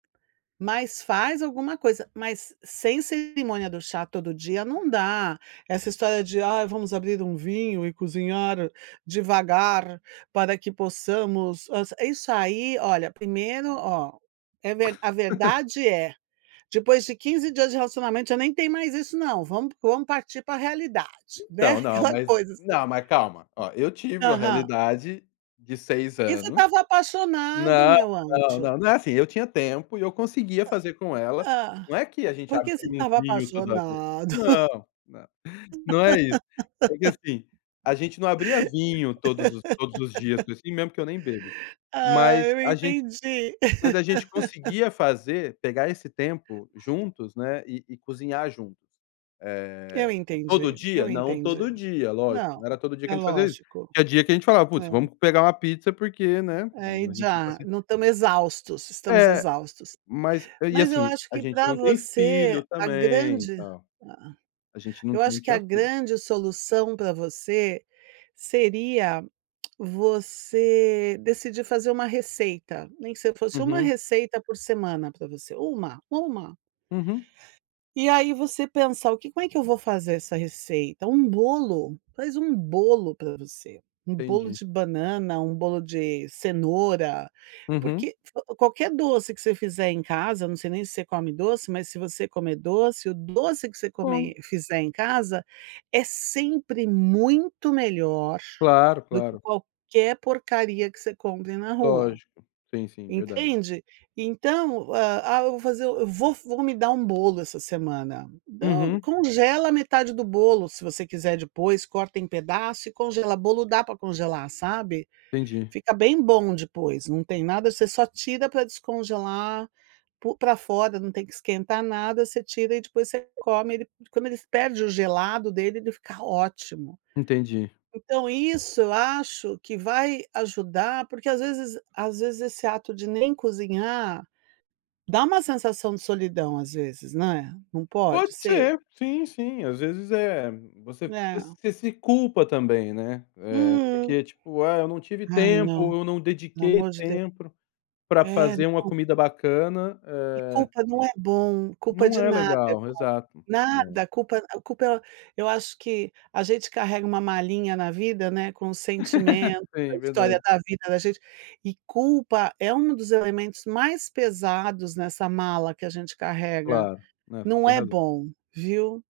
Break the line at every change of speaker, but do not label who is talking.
Mas faz alguma coisa, mas sem cerimônia do chá todo dia não dá, essa história de: "Ai, vamos abrir um vinho e cozinhar devagar para que possamos a" isso aí olha, primeiro, ó, é ver a verdade é: depois de 15 dias de relacionamento já nem tem mais isso não. Vamo vamos partir pra realidade,
Então,
né,
não,
aquela
mas
coisa assim.
não, mas calma, ó, eu tive uma
Aham.
realidade de 6
E você
anos
estava apaixonado,
não,
meu
não,
anjo.
não, não é assim, eu tinha tempo e eu conseguia fazer com ela.
Hã?
Não é que a gente
Por que você
abria um
estava
vinho toda vez.
apaixonado.
Não, não, não é isso. É que, assim, a gente não abria vinho todos os todos os dias, assim, mesmo que eu nem bebo.
Ah,
Mas
eu
a gente
entendi.
mas a gente conseguia fazer pegar esse tempo juntos, né, e e cozinhar juntos.
Eu
Eh, todo
entendi,
dia?
eu
Não todo
entendi.
dia, lógico,
Não,
não era todo dia que
é
a gente fazia isso.
lógico.
Tinha dia que a gente falava: "Puts,
É.
vamos pegar uma pizza, porque, né",
Aí
a gente tá
já
se
não estamos exaustos estamos
É,
exaustos.
mas e,
Mas eu
assim,
acho
a
que
gente
pra
não tem
você,
filho
a
também e
grande
tal.
ah.
A gente não
Eu
não
acho que a
tinha filho.
grande solução pra você seria você decidir fazer uma receita, nem que você fosse 1
Uhum.
receita por semana pra você. 1, 1.
Uhum.
E aí você pensa: "O que como é que eu vou fazer essa receita?". Um bolo, faz um bolo pra você. Um bolo
Entendi.
de banana, um bolo de cenoura,
Uhum.
porque qualquer doce que você fizer em casa, não sei nem se você come doce, mas se você comer doce, o doce que você
Como.
comer fizer em casa é sempre muito melhor
Claro,
do que
claro.
qualquer porcaria que você compre na rua,
Lógico. Sim, sim, verdade.
entende. Então: "Ah ah, eu vou fazer eu vou vou me dar um bolo essa semana". Do
Uhum.
congela metade do bolo se você quiser depois, corta em pedaço e congela. Bolo dá pra congelar, sabe.
Entendi.
Fica bem bom depois, não tem nada você só tira pra descongelar po pra fora, não tem que esquentar nada. Você tira e depois você come, ele quando ele perde o gelado dele ele fica ótimo.
Entendi.
Então isso eu acho que vai ajudar, porque às vezes às vezes esse ato de nem cozinhar, dá um sensação de solidão às vezes, né. Não
Pode
pode ser?
ser. Sim, sim. Às vezes, eh, você
É.
você se culpa também, né. É,
Hum.
porque tipo: "Ah, eu não tive
Ai, não,
tempo, eu não
pelo
dediquei
amor de Deu
tempo pra
É,
fazer uma
não
comida bacana,
E
eh"
culpa não é bom, culpa
Não
de
é
nada é
legal
bom.
exato. Não.
Nada. Culpa culpa eu acho que a gente carrega uma malinha na vida, né, com o sentimento, a
Sim,
história
verdade.
da vida da gente, e culpa é um dos elementos mais pesados nessa mala que a gente carrega.
Claro, não, você
Não
tem
é
razão.
bom, viu.